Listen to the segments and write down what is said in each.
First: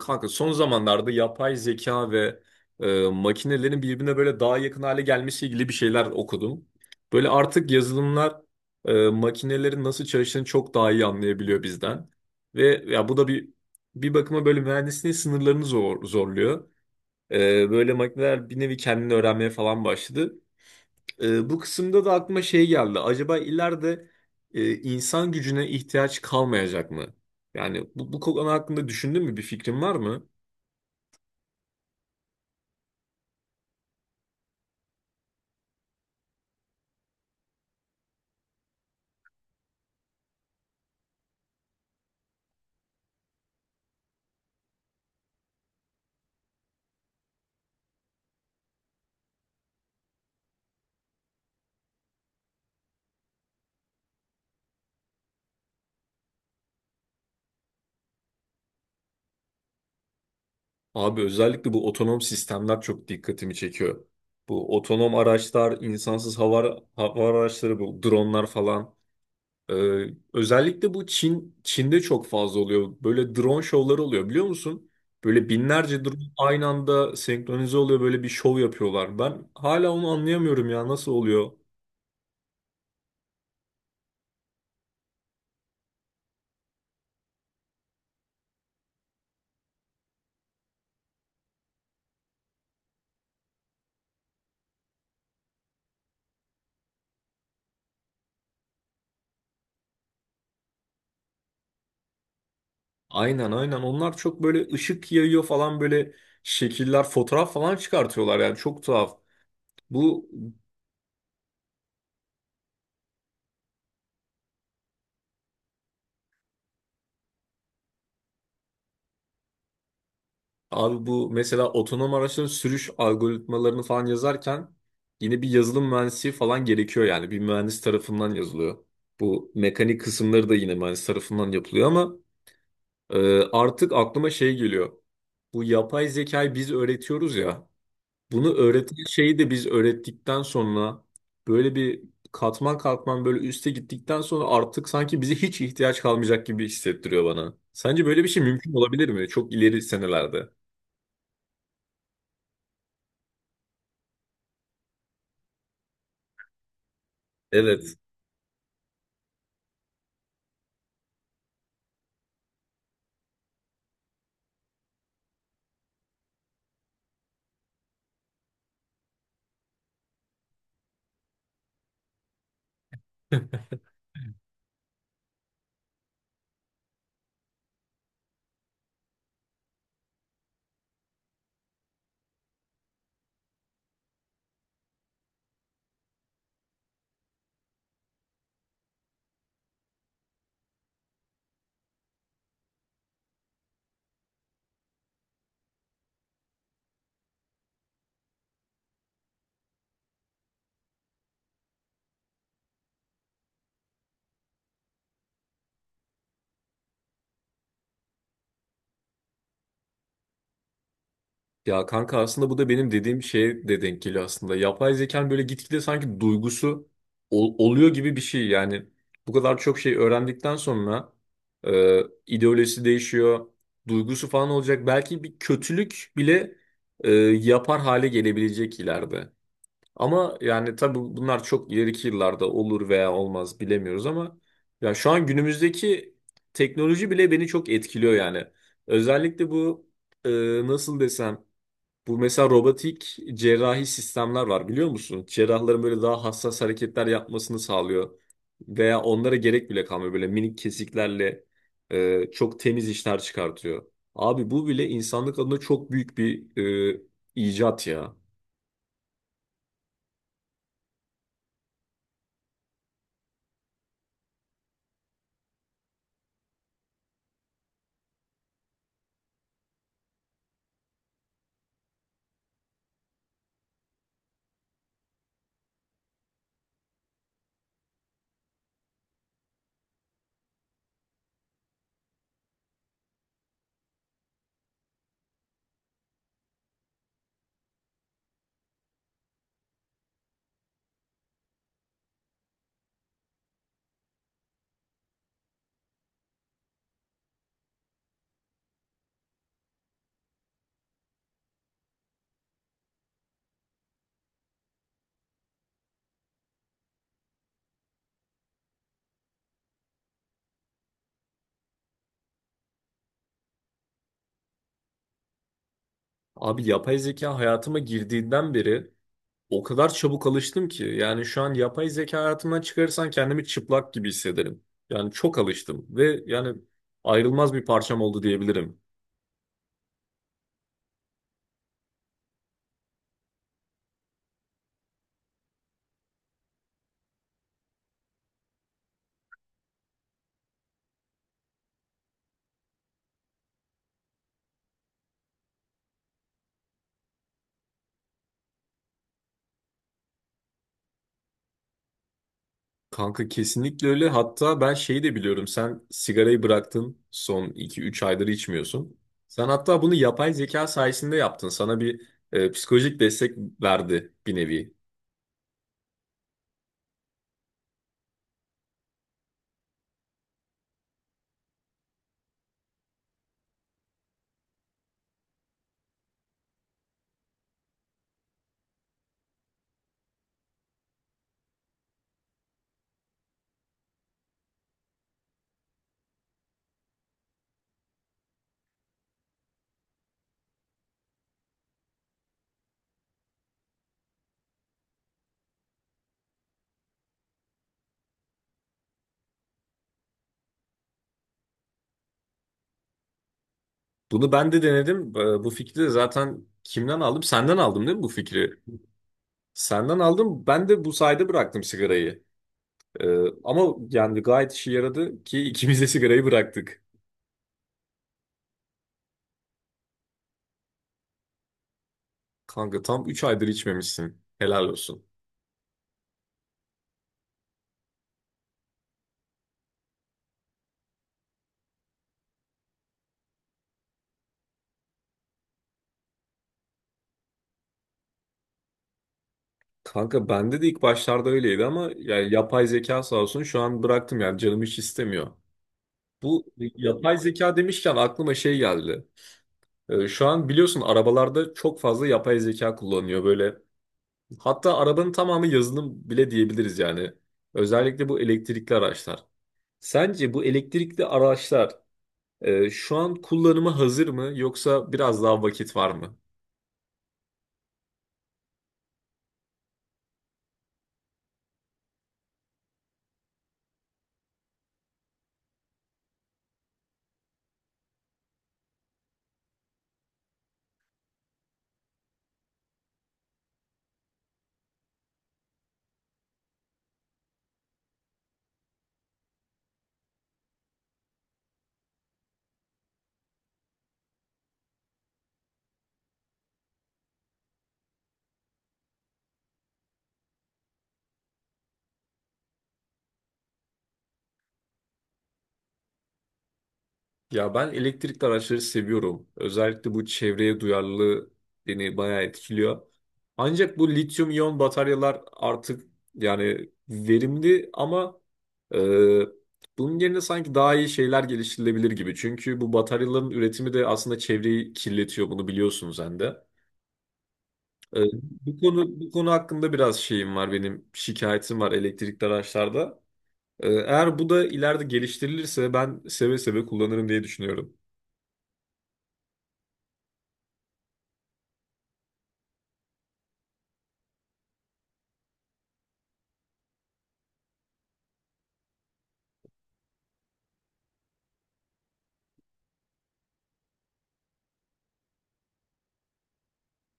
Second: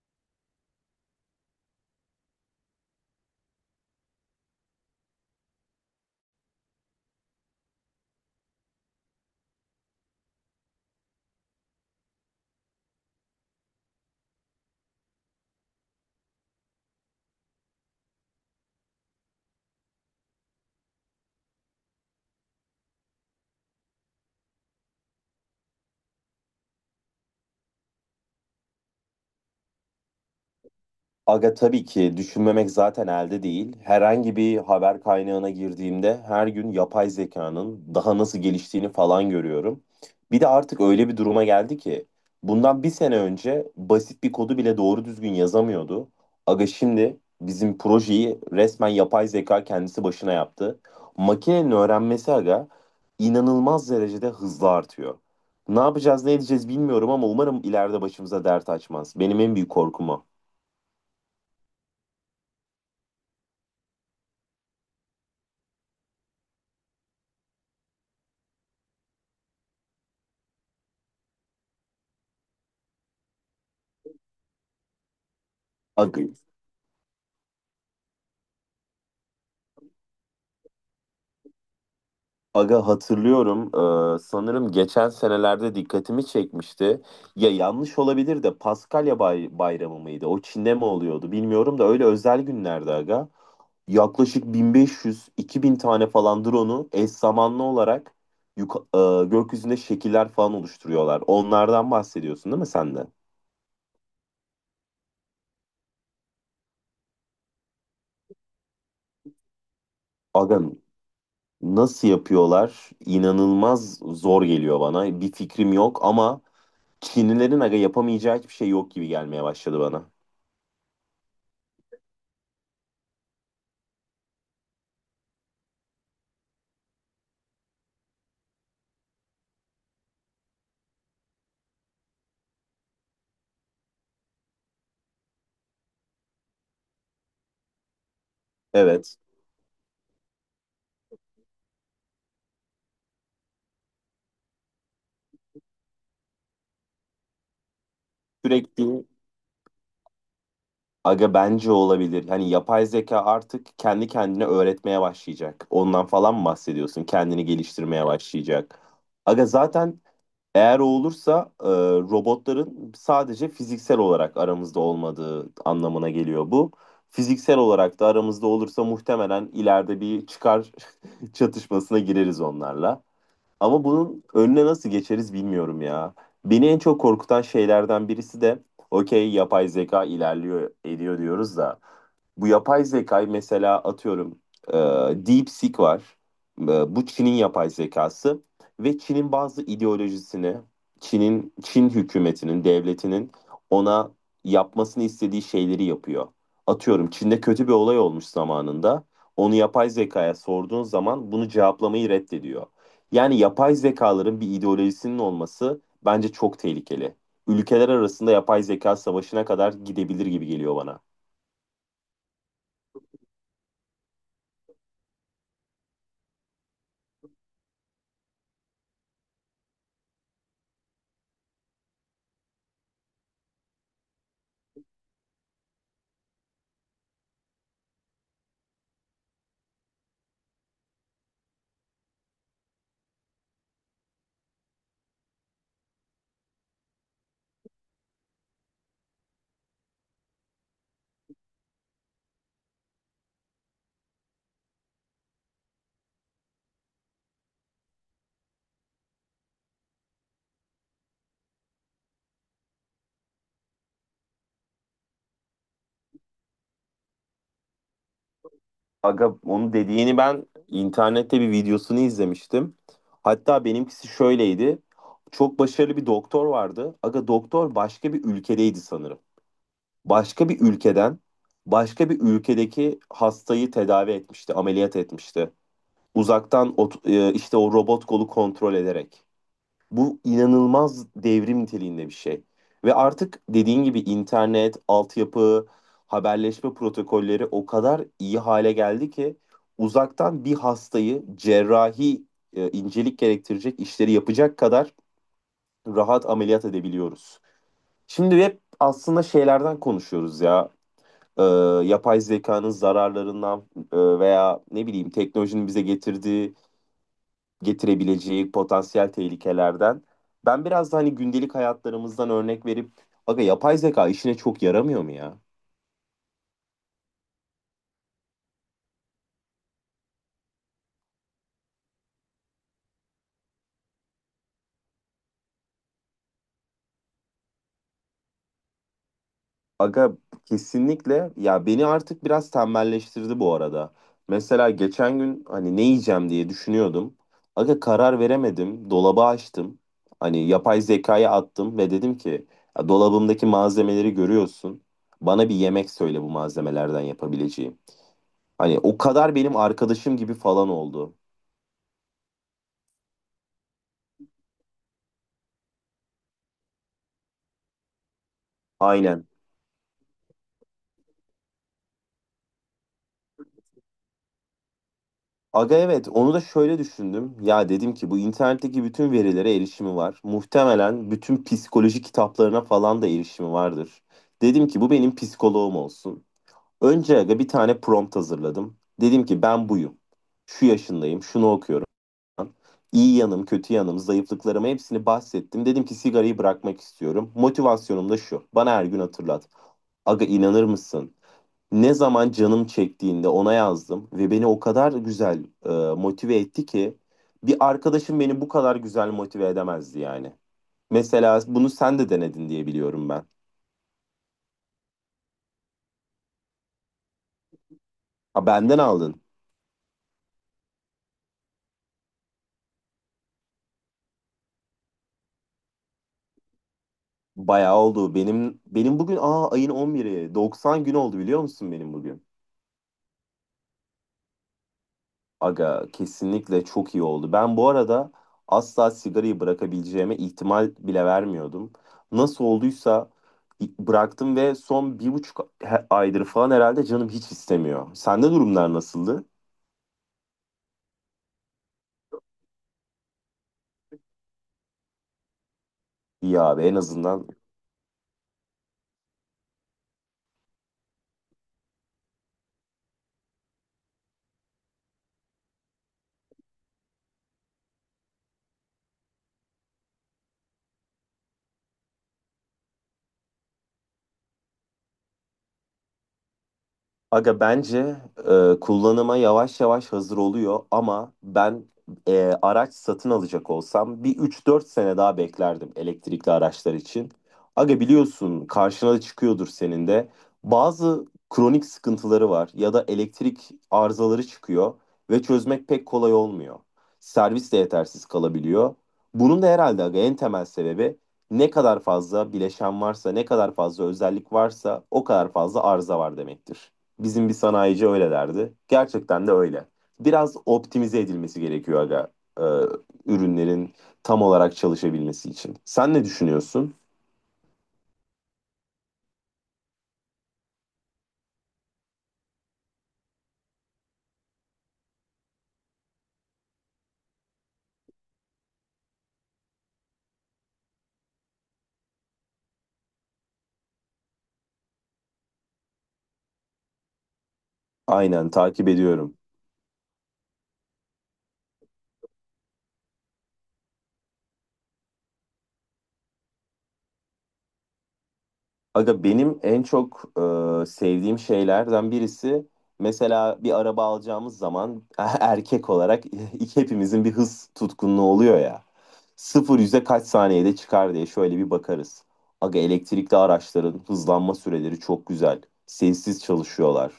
Kanka son zamanlarda yapay zeka ve makinelerin birbirine böyle daha yakın hale gelmesiyle ilgili bir şeyler okudum. Böyle artık yazılımlar makinelerin nasıl çalıştığını çok daha iyi anlayabiliyor bizden. Ve ya bu da bir bakıma böyle mühendisliğin sınırlarını zorluyor. Böyle makineler bir nevi kendini öğrenmeye falan başladı. Bu kısımda da aklıma şey geldi. Acaba ileride insan gücüne ihtiyaç kalmayacak mı? Yani bu konu hakkında düşündün mü? Bir fikrin var mı? Aga, tabii ki düşünmemek zaten elde değil. Herhangi bir haber kaynağına girdiğimde her gün yapay zekanın daha nasıl geliştiğini falan görüyorum. Bir de artık öyle bir duruma geldi ki bundan bir sene önce basit bir kodu bile doğru düzgün yazamıyordu. Aga, şimdi bizim projeyi resmen yapay zeka kendisi başına yaptı. Makinenin öğrenmesi aga inanılmaz derecede hızlı artıyor. Ne yapacağız ne edeceğiz bilmiyorum ama umarım ileride başımıza dert açmaz. Benim en büyük korkum o. Abi özellikle bu otonom sistemler çok dikkatimi çekiyor. Bu otonom araçlar, insansız hava araçları, bu dronlar falan. Ee, Özellikle bu Çin'de çok fazla oluyor. Böyle drone şovları oluyor biliyor musun? Böyle binlerce drone Aga, aynı anda senkronize oluyor böyle bir şov yapıyorlar. Ben hala onu anlayamıyorum ya nasıl oluyor? Aga, hatırlıyorum. Sanırım geçen senelerde dikkatimi çekmişti. Ya yanlış olabilir de Paskalya Bayramı mıydı? O Çin'de mi oluyordu bilmiyorum da öyle özel günlerde aga. Yaklaşık 1500-2000 tane falan drone'u eş zamanlı olarak gökyüzünde şekiller falan oluşturuyorlar. Onlardan bahsediyorsun değil mi sen de? Aynen aynen onlar çok böyle ışık yayıyor falan böyle şekiller, fotoğraf falan çıkartıyorlar yani çok tuhaf. Bu Aga, nasıl yapıyorlar? İnanılmaz zor geliyor bana. Bir fikrim yok ama Çinlilerin aga yapamayacağı hiçbir şey yok gibi gelmeye başladı bana. Abi bu mesela otonom araçların sürüş algoritmalarını falan yazarken yine bir yazılım mühendisi falan gerekiyor yani bir mühendis tarafından yazılıyor. Bu mekanik kısımları da yine mühendis tarafından yapılıyor ama artık aklıma şey geliyor. Bu yapay zekayı biz öğretiyoruz ya. Bunu öğreten Evet. şeyi de biz öğrettikten sonra böyle bir katman katman böyle üste gittikten sonra artık sanki bize hiç ihtiyaç kalmayacak gibi hissettiriyor bana. Sence böyle bir şey mümkün Sürekli olabilir mi? Çok ileri senelerde. aga bence olabilir. Hani yapay zeka artık kendi kendine öğretmeye başlayacak. Ondan falan mı bahsediyorsun? Kendini Evet. geliştirmeye başlayacak. Aga zaten eğer o olursa robotların sadece fiziksel olarak aramızda olmadığı anlamına geliyor bu. Fiziksel olarak da aramızda olursa muhtemelen ileride bir çıkar çatışmasına gireriz onlarla. Ama bunun önüne nasıl geçeriz bilmiyorum ya. Beni en çok korkutan şeylerden birisi de okey, yapay zeka ilerliyor ediyor diyoruz da bu yapay zekayı, mesela atıyorum, e, DeepSeek var. E, Bu Çin'in yapay zekası ve Çin'in bazı ideolojisini, Çin'in, Çin hükümetinin, devletinin ona yapmasını istediği şeyleri yapıyor. Atıyorum, Çin'de kötü bir olay olmuş zamanında. Onu yapay zekaya sorduğun zaman bunu cevaplamayı reddediyor. Yani yapay zekaların bir ideolojisinin olması bence çok tehlikeli. Ülkeler arasında yapay zeka savaşına kadar gidebilir gibi geliyor bana. Ya kanka aslında bu da benim dediğim şeye de denk geliyor aslında. Yapay zekanın böyle gitgide sanki duygusu oluyor gibi bir şey. Yani bu kadar çok şey öğrendikten sonra e, ideolojisi değişiyor, duygusu falan olacak. Belki bir kötülük bile yapar hale gelebilecek ileride. Ama yani tabii bunlar çok ileriki yıllarda olur veya olmaz bilemiyoruz ama ya şu an günümüzdeki teknoloji bile beni çok etkiliyor yani. Özellikle bu e, nasıl desem bu mesela robotik cerrahi sistemler var biliyor musun? Cerrahların böyle daha hassas hareketler yapmasını sağlıyor. Veya onlara gerek bile kalmıyor. Böyle minik kesiklerle çok temiz işler çıkartıyor. Abi bu bile insanlık adına çok büyük bir e, icat ya. Aga, onu dediğini ben internette bir videosunu izlemiştim. Hatta benimkisi şöyleydi. Çok başarılı bir doktor vardı. Aga doktor başka bir ülkedeydi sanırım. Başka bir ülkeden başka bir ülkedeki hastayı tedavi etmişti, ameliyat etmişti. Uzaktan işte o robot kolu kontrol ederek. Bu inanılmaz devrim niteliğinde bir şey. Ve artık dediğin gibi internet, altyapı, haberleşme protokolleri o kadar iyi hale geldi ki uzaktan bir hastayı cerrahi incelik gerektirecek işleri yapacak kadar rahat ameliyat edebiliyoruz. Şimdi hep aslında şeylerden konuşuyoruz ya. e, Yapay zekanın zararlarından veya ne bileyim teknolojinin bize getirdiği, getirebileceği potansiyel tehlikelerden. Ben biraz da hani gündelik hayatlarımızdan örnek verip aga yapay zeka işine çok yaramıyor mu ya? Abi yapay zeka hayatıma girdiğinden beri o kadar çabuk alıştım ki. Yani şu an yapay zeka hayatımdan çıkarırsan kendimi çıplak gibi hissederim. Yani çok alıştım ve yani ayrılmaz bir parçam oldu diyebilirim. Aga kesinlikle ya, beni artık biraz tembelleştirdi bu arada. Mesela geçen gün hani ne yiyeceğim diye düşünüyordum. Aga karar veremedim. Dolabı açtım. Hani yapay zekaya attım ve dedim ki "Ya dolabımdaki malzemeleri görüyorsun. Bana bir yemek söyle bu malzemelerden yapabileceğim." Hani o kadar benim arkadaşım gibi falan oldu. Kanka kesinlikle öyle. Hatta ben şeyi de biliyorum. Sen sigarayı bıraktın. Son iki üç aydır içmiyorsun. Aynen. Sen hatta bunu yapay zeka sayesinde yaptın. Sana bir psikolojik destek verdi bir nevi. Aga evet, onu da şöyle düşündüm. Ya dedim ki bu internetteki bütün verilere erişimi var. Muhtemelen bütün psikoloji kitaplarına falan da erişimi vardır. Dedim ki bu benim psikoloğum olsun. Önce aga bir tane prompt hazırladım. Dedim ki ben buyum. Şu yaşındayım, şunu okuyorum. İyi yanım, kötü yanım, zayıflıklarımı hepsini bahsettim. Dedim ki sigarayı bırakmak istiyorum. Motivasyonum da şu. Bana her gün hatırlat. Aga, inanır mısın? Ne zaman canım çektiğinde ona yazdım ve beni o kadar güzel motive etti ki bir arkadaşım beni bu kadar güzel motive edemezdi yani. Mesela bunu sen de denedin diye biliyorum ben. Bunu ben de denedim. E, bu fikri de zaten kimden aldım? Senden aldım değil mi bu Ha, fikri? benden aldın. Senden aldım. Ben de bu sayede bıraktım sigarayı. E, ama yani gayet işe yaradı ki ikimiz de sigarayı bıraktık. Bayağı oldu. Benim bugün, aa, ayın on biri, 90 gün oldu biliyor musun benim bugün? Kanka tam 3 aydır içmemişsin. Helal olsun. Aga kesinlikle çok iyi oldu. Ben bu arada asla sigarayı bırakabileceğime ihtimal bile vermiyordum. Nasıl olduysa bıraktım ve son bir buçuk aydır falan herhalde canım hiç istemiyor. Sende durumlar nasıldı? Kanka bende de ilk başlarda öyleydi ama yani yapay zeka sağ olsun şu an bıraktım yani canım hiç istemiyor. İyi Bu abi, en yapay azından… zeka demişken aklıma şey geldi. Şu an biliyorsun arabalarda çok fazla yapay zeka kullanıyor böyle. Hatta arabanın tamamı yazılım bile diyebiliriz yani. Özellikle bu elektrikli araçlar. Sence bu elektrikli araçlar şu an kullanıma hazır mı yoksa biraz daha vakit var mı? Aga bence kullanıma yavaş yavaş hazır oluyor ama ben, araç satın alacak olsam bir üç dört sene daha beklerdim elektrikli araçlar için. Aga biliyorsun, karşına da çıkıyordur senin de. Bazı kronik sıkıntıları var ya da elektrik arızaları çıkıyor ve çözmek pek kolay olmuyor. Servis de yetersiz kalabiliyor. Bunun da herhalde aga en temel sebebi, ne kadar fazla bileşen varsa, ne kadar fazla özellik varsa o kadar fazla arıza var demektir. Bizim bir sanayici öyle derdi. Gerçekten de öyle. Biraz optimize edilmesi gerekiyor aga, e, ürünlerin tam olarak çalışabilmesi için. Sen ne düşünüyorsun? Ya ben elektrikli araçları seviyorum. Özellikle bu çevreye duyarlılığı beni bayağı etkiliyor. Ancak bu lityum iyon bataryalar artık yani verimli ama e, bunun yerine sanki daha iyi şeyler geliştirilebilir gibi. Çünkü bu bataryaların üretimi de aslında çevreyi kirletiyor. Bunu biliyorsun sen de. E, Aynen, takip bu ediyorum. konu hakkında biraz şeyim var benim şikayetim var elektrikli araçlarda. E, eğer bu da ileride geliştirilirse ben seve seve kullanırım diye düşünüyorum. Aga benim en çok sevdiğim şeylerden birisi, mesela bir araba alacağımız zaman erkek olarak hepimizin bir hız tutkunluğu oluyor ya. Sıfır yüze kaç saniyede çıkar diye şöyle bir bakarız. Aga elektrikli araçların hızlanma süreleri çok güzel. Sessiz çalışıyorlar.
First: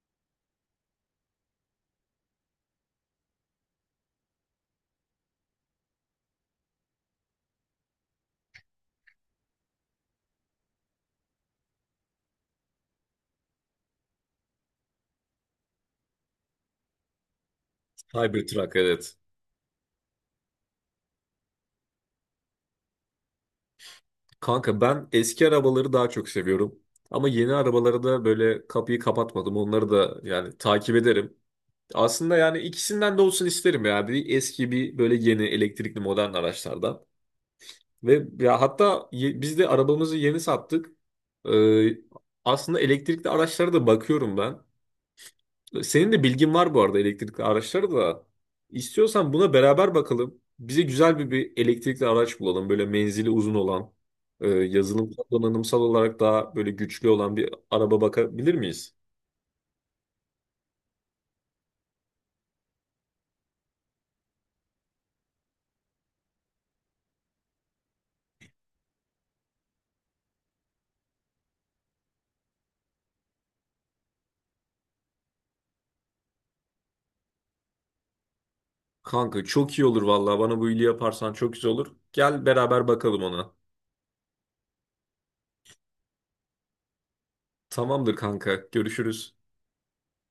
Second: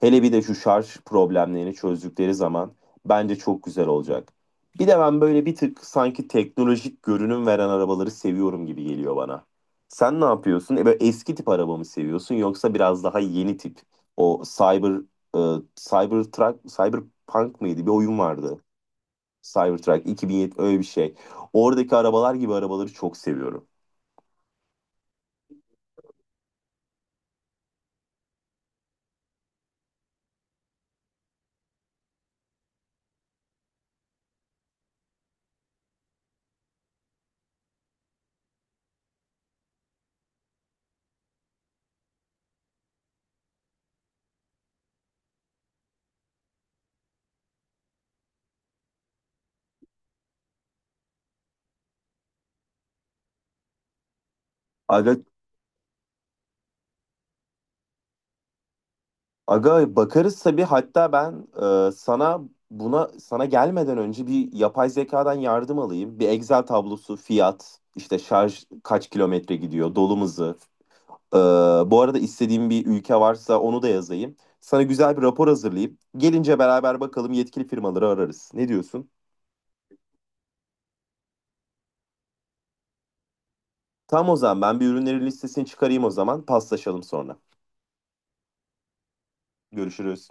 Hele bir de şu şarj problemlerini çözdükleri zaman bence çok güzel olacak. Bir de ben böyle bir tık sanki teknolojik görünüm veren arabaları seviyorum gibi geliyor bana. Sen ne yapıyorsun? E, böyle eski tip araba mı seviyorsun yoksa biraz daha yeni tip? O Cybertruck, Cyberpunk mıydı? Bir oyun vardı. Cybertruck evet. Cybertruck 2007, öyle bir şey. Oradaki arabalar gibi arabaları çok seviyorum. Kanka ben eski arabaları daha çok seviyorum. Ama yeni arabalara da böyle kapıyı kapatmadım. Onları da yani takip ederim. Aslında yani ikisinden de olsun isterim ya. Bir eski bir böyle yeni elektrikli modern araçlardan. Ve ya hatta biz de arabamızı yeni sattık. Ee, Aslında elektrikli araçlara da bakıyorum ben. Senin de bilgin var bu arada elektrikli araçları da. İstiyorsan buna beraber bakalım. Bize güzel bir elektrikli araç bulalım. Böyle menzili uzun olan, Aga yazılımsal donanımsal olarak daha böyle güçlü olan bir araba bakabilir miyiz? Aga, bakarız tabii. Hatta ben sana, sana gelmeden önce bir yapay zekadan yardım alayım. Bir Excel tablosu, fiyat, işte şarj kaç kilometre gidiyor, dolum hızı. E, Bu arada istediğim bir ülke varsa onu da yazayım. Sana güzel bir rapor hazırlayıp gelince beraber bakalım, yetkili firmaları ararız. Ne diyorsun? Kanka çok iyi olur vallahi. Bana bu iyiliği yaparsan çok güzel olur. Gel beraber bakalım ona. Tamam, o zaman ben bir ürünlerin listesini çıkarayım, o zaman paslaşalım sonra. Tamamdır kanka. Görüşürüz. Görüşürüz.